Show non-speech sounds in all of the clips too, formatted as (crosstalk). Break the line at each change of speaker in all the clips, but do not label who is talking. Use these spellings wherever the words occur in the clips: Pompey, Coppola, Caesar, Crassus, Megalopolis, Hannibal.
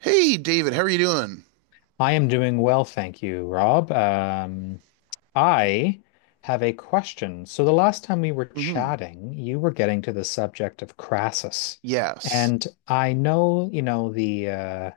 Hey, David, how are you doing?
I am doing well, thank you, Rob. I have a question. So the last time we were
Hmm.
chatting, you were getting to the subject of Crassus,
Yes.
and I know, you know, the uh,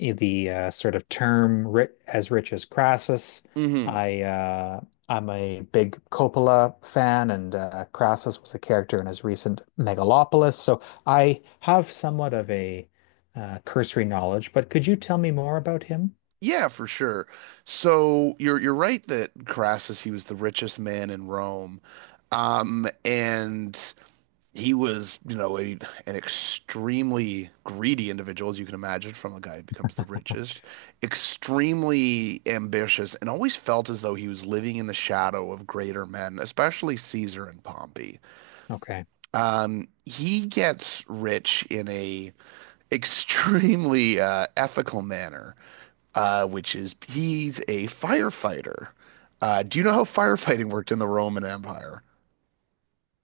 i- the uh, sort of term ri as rich as Crassus.
Hmm.
I uh, I'm a big Coppola fan, and Crassus was a character in his recent Megalopolis. So I have somewhat of a cursory knowledge, but could you tell me more about him?
Yeah, for sure. So you're right that Crassus, he was the richest man in Rome. And he was, you know, an extremely greedy individual, as you can imagine, from a guy who becomes the richest, extremely ambitious, and always felt as though he was living in the shadow of greater men, especially Caesar and Pompey.
Okay.
He gets rich in a extremely ethical manner, which is he's a firefighter. Do you know how firefighting worked in the Roman Empire?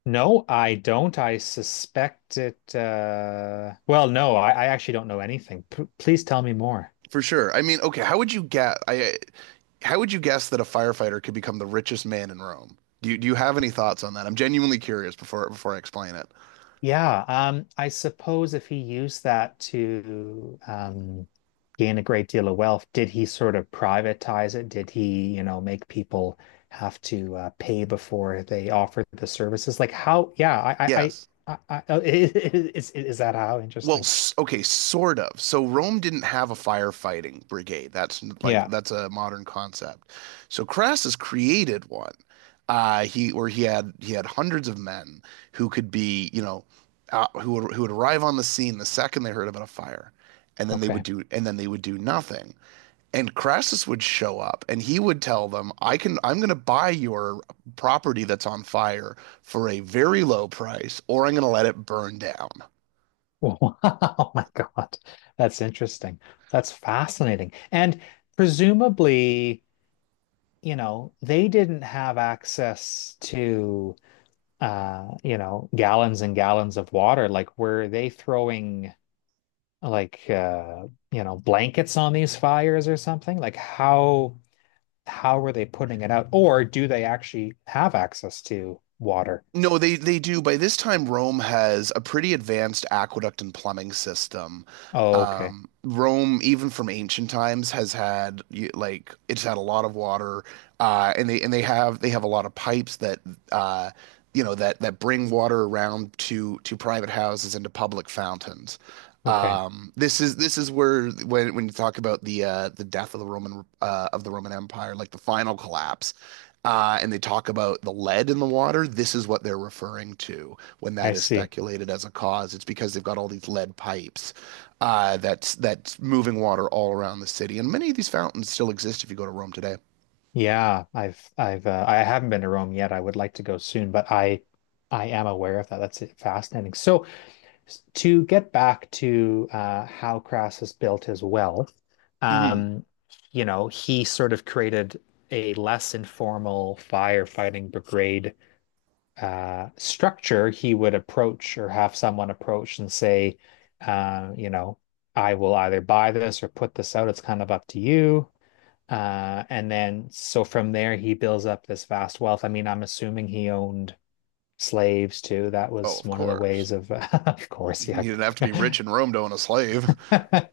No, I don't. I suspect it. Well, no, I actually don't know anything. P please tell me more.
For sure. I mean, okay, how would you guess? I How would you guess that a firefighter could become the richest man in Rome? Do you have any thoughts on that? I'm genuinely curious before I explain it.
Yeah, I suppose if he used that to gain a great deal of wealth, did he sort of privatize it? Did he, you know, make people have to pay before they offer the services? Like how? Yeah, I, I,
Yes.
I, I, I (laughs) is that how?
Well,
Interesting.
okay, sort of. So Rome didn't have a firefighting brigade. Like
Yeah.
that's a modern concept. So Crassus created one. He had hundreds of men who could be, you know, who would arrive on the scene the second they heard about a fire, and
Okay.
then they would do nothing. And Crassus would show up and he would tell them, I'm going to buy your property that's on fire for a very low price, or I'm going to let it burn down."
Wow, (laughs) oh my God. That's interesting. That's fascinating. And presumably, you know, they didn't have access to you know, gallons and gallons of water. Like, were they throwing like you know, blankets on these fires or something? Like how were they putting it out? Or do they actually have access to water?
No, they do. By this time, Rome has a pretty advanced aqueduct and plumbing system.
Oh, okay.
Rome, even from ancient times, has had it's had a lot of water, and they have a lot of pipes that uh, you know that that bring water around to private houses and to public fountains.
Okay.
This is where when you talk about the death of the Roman Empire, like the final collapse, and they talk about the lead in the water, this is what they're referring to when
I
that is
see.
speculated as a cause. It's because they've got all these lead pipes that's moving water all around the city, and many of these fountains still exist if you go to Rome today.
Yeah, I've I haven't been to Rome yet. I would like to go soon, but I am aware of that. That's fascinating. So s- to get back to how Crassus built his wealth,
Hmm.
um, you know, he sort of created a less informal firefighting brigade structure. He would approach or have someone approach and say, you know, I will either buy this or put this out. It's kind of up to you. And then so from there he builds up this vast wealth. I mean, I'm assuming he owned slaves too. That
Oh,
was
of
one of the
course.
ways
(laughs)
of, (laughs) of course,
You
yeah,
didn't have to be
(laughs)
rich in Rome to own a slave.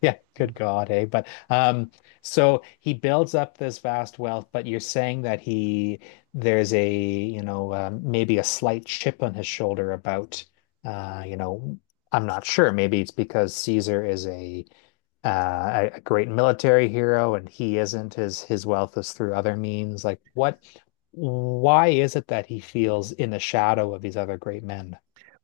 yeah, good God, eh? But so he builds up this vast wealth. But you're saying that he there's a you know maybe a slight chip on his shoulder about you know I'm not sure. Maybe it's because Caesar is a a great military hero and he isn't. His wealth is through other means. Like what? Why is it that he feels in the shadow of these other great men?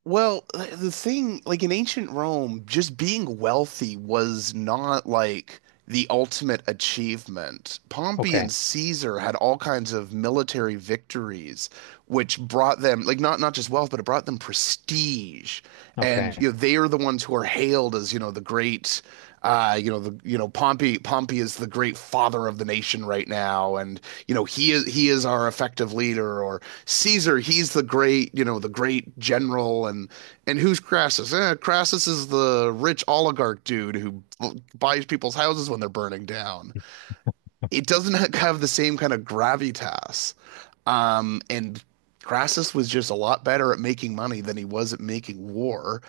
Well, like, the thing, like in ancient Rome, just being wealthy was not like the ultimate achievement. Pompey and
Okay,
Caesar had all kinds of military victories, which brought them, like not just wealth, but it brought them prestige. And
okay,
you know, they are the ones who are hailed as, you know, the great you know the you know Pompey is the great father of the nation right now, and you know he is our effective leader, or Caesar he's the great you know the great general, and who's Crassus? Eh, Crassus is the rich oligarch dude who buys people's houses when they're burning down. It doesn't have the same kind of gravitas. And Crassus was just a lot better at making money than he was at making war.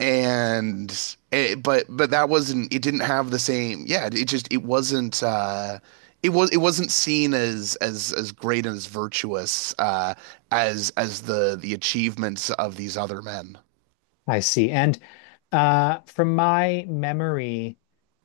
And it, but that wasn't it didn't have the same yeah it just it wasn't it was it wasn't seen as as great and as virtuous as the achievements of these other men.
I see. And from my memory,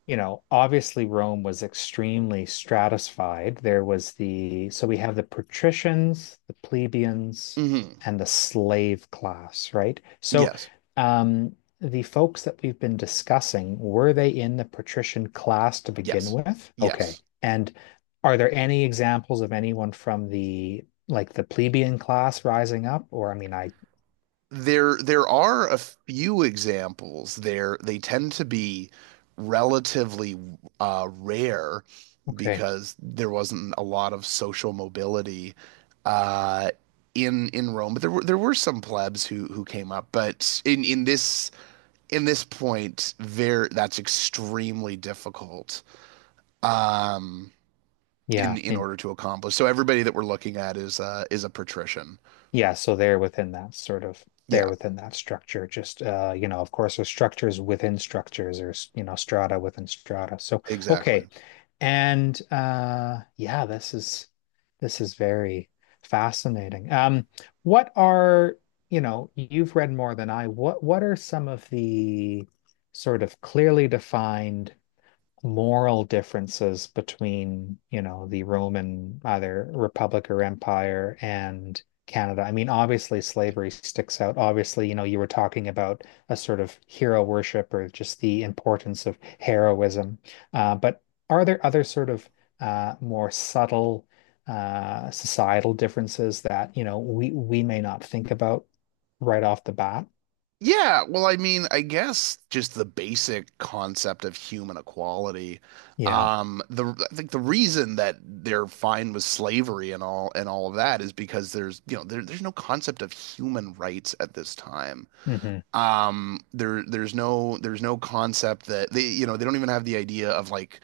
you know, obviously Rome was extremely stratified. There was the, so we have the patricians, the plebeians,
Hmm.
and the slave class, right? So,
Yes.
um, the folks that we've been discussing, were they in the patrician class to begin
Yes.
with? Okay.
Yes.
And are there any examples of anyone from the, like the plebeian class rising up? Or, I mean, I,
There are a few examples there. They tend to be relatively rare
okay.
because there wasn't a lot of social mobility uh, in Rome. But there were some plebs who came up. But in this point, there that's extremely difficult, um,
Yeah,
in order to accomplish. So everybody that we're looking at is a patrician.
Yeah, so they're within that sort of they're
Yeah,
within that structure. Just you know, of course, there's structures within structures, or you know, strata within strata. So
exactly.
okay, and yeah, this is very fascinating. What are you know, you've read more than I. What are some of the sort of clearly defined moral differences between, you know, the Roman either republic or empire and Canada. I mean, obviously slavery sticks out. Obviously, you know, you were talking about a sort of hero worship or just the importance of heroism. But are there other sort of more subtle societal differences that, you know, we may not think about right off the bat?
Yeah, well, I mean, I guess just the basic concept of human equality.
Yeah.
The I think the reason that they're fine with slavery and all of that is because there's you know there's no concept of human rights at this time.
Hmm.
There's no concept that they you know they don't even have the idea of like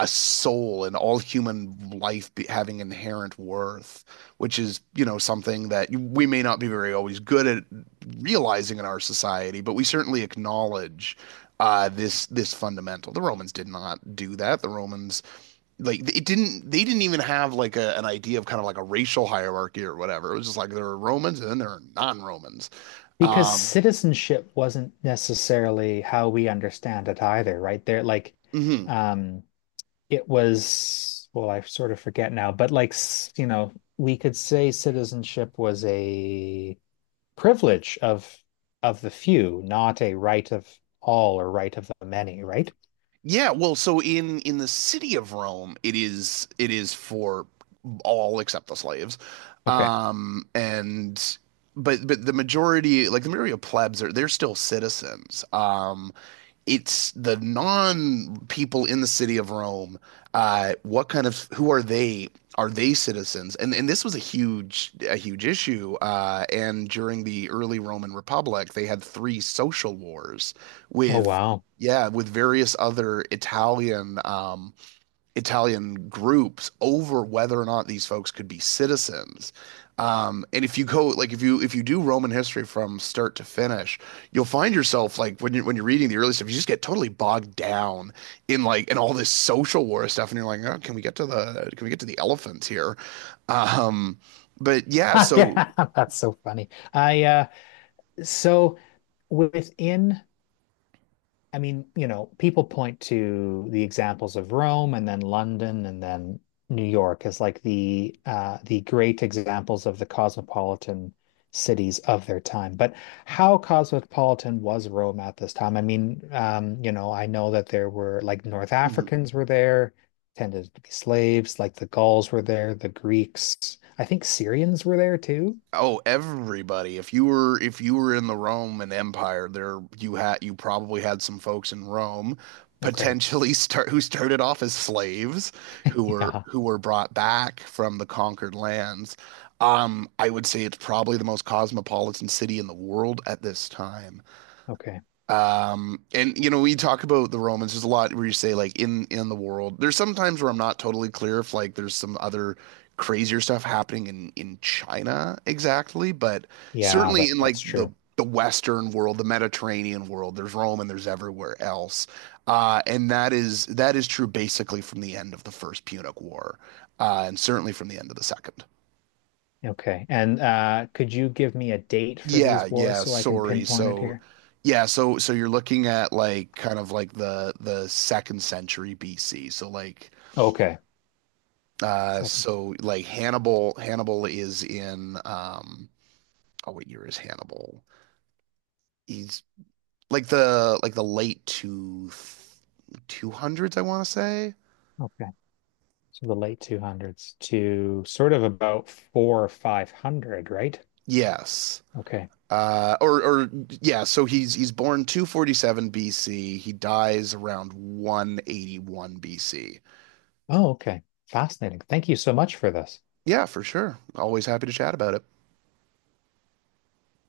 a soul and all human life be, having inherent worth, which is you know something that we may not be very always good at realizing in our society, but we certainly acknowledge. This this fundamental. The Romans did not do that. The Romans like it didn't. They didn't even have like an idea of kind of like a racial hierarchy or whatever. It was just like there are Romans and then there are non-Romans.
Because
Um,
citizenship wasn't necessarily how we understand it either, right? There, like,
mhm.
um, it was, well, I sort of forget now, but like, s- you know, we could say citizenship was a privilege of the few, not a right of all or right of the many, right?
Yeah, well, so in the city of Rome, it is for all except the slaves.
Okay.
And but the majority like the majority of plebs are they're still citizens. It's the non people in the city of Rome. What kind of who are they? Are they citizens? And this was a huge issue. And during the early Roman Republic, they had three social wars
Oh,
with
wow.
yeah with various other Italian Italian groups over whether or not these folks could be citizens. And if you go like if you do Roman history from start to finish, you'll find yourself like when you're reading the early stuff, you just get totally bogged down in like and all this social war stuff, and you're like, oh, can we get to the can we get to the elephants here? Um, but
(laughs)
yeah, so.
That's so funny. I so within I mean, you know, people point to the examples of Rome and then London and then New York as like the great examples of the cosmopolitan cities of their time. But how cosmopolitan was Rome at this time? I mean, you know, I know that there were like North
Mhm.
Africans were there, tended to be slaves, like the Gauls were there, the Greeks. I think Syrians were there too.
Oh, everybody. If you were in the Roman Empire, there you had you probably had some folks in Rome
Okay.
potentially (laughs) start who started off as slaves
(laughs) Yeah.
who were brought back from the conquered lands. I would say it's probably the most cosmopolitan city in the world at this time.
Okay.
And you know, we talk about the Romans. There's a lot where you say like in the world. There's some times where I'm not totally clear if like there's some other crazier stuff happening in China exactly, but
Yeah,
certainly
that
in
that's
like the
true.
the Western world, the Mediterranean world, there's Rome and there's everywhere else. And that is true basically from the end of the First Punic War, and certainly from the end of the Second.
Okay. And could you give me a date for
Yeah,
these wars
yeah,
so I can
sorry.
pinpoint it
So
here?
yeah, so so you're looking at like kind of like the second century BC.
Okay. Second.
So like Hannibal is in oh what year is Hannibal? He's like the late two 200s I want to say.
Okay. So the late 200s to sort of about four or 500, right?
Yes.
Okay.
Or yeah, so he's born 247 BC. He dies around 181 BC.
Oh, okay. Fascinating. Thank you so much for this.
Yeah, for sure. Always happy to chat about it.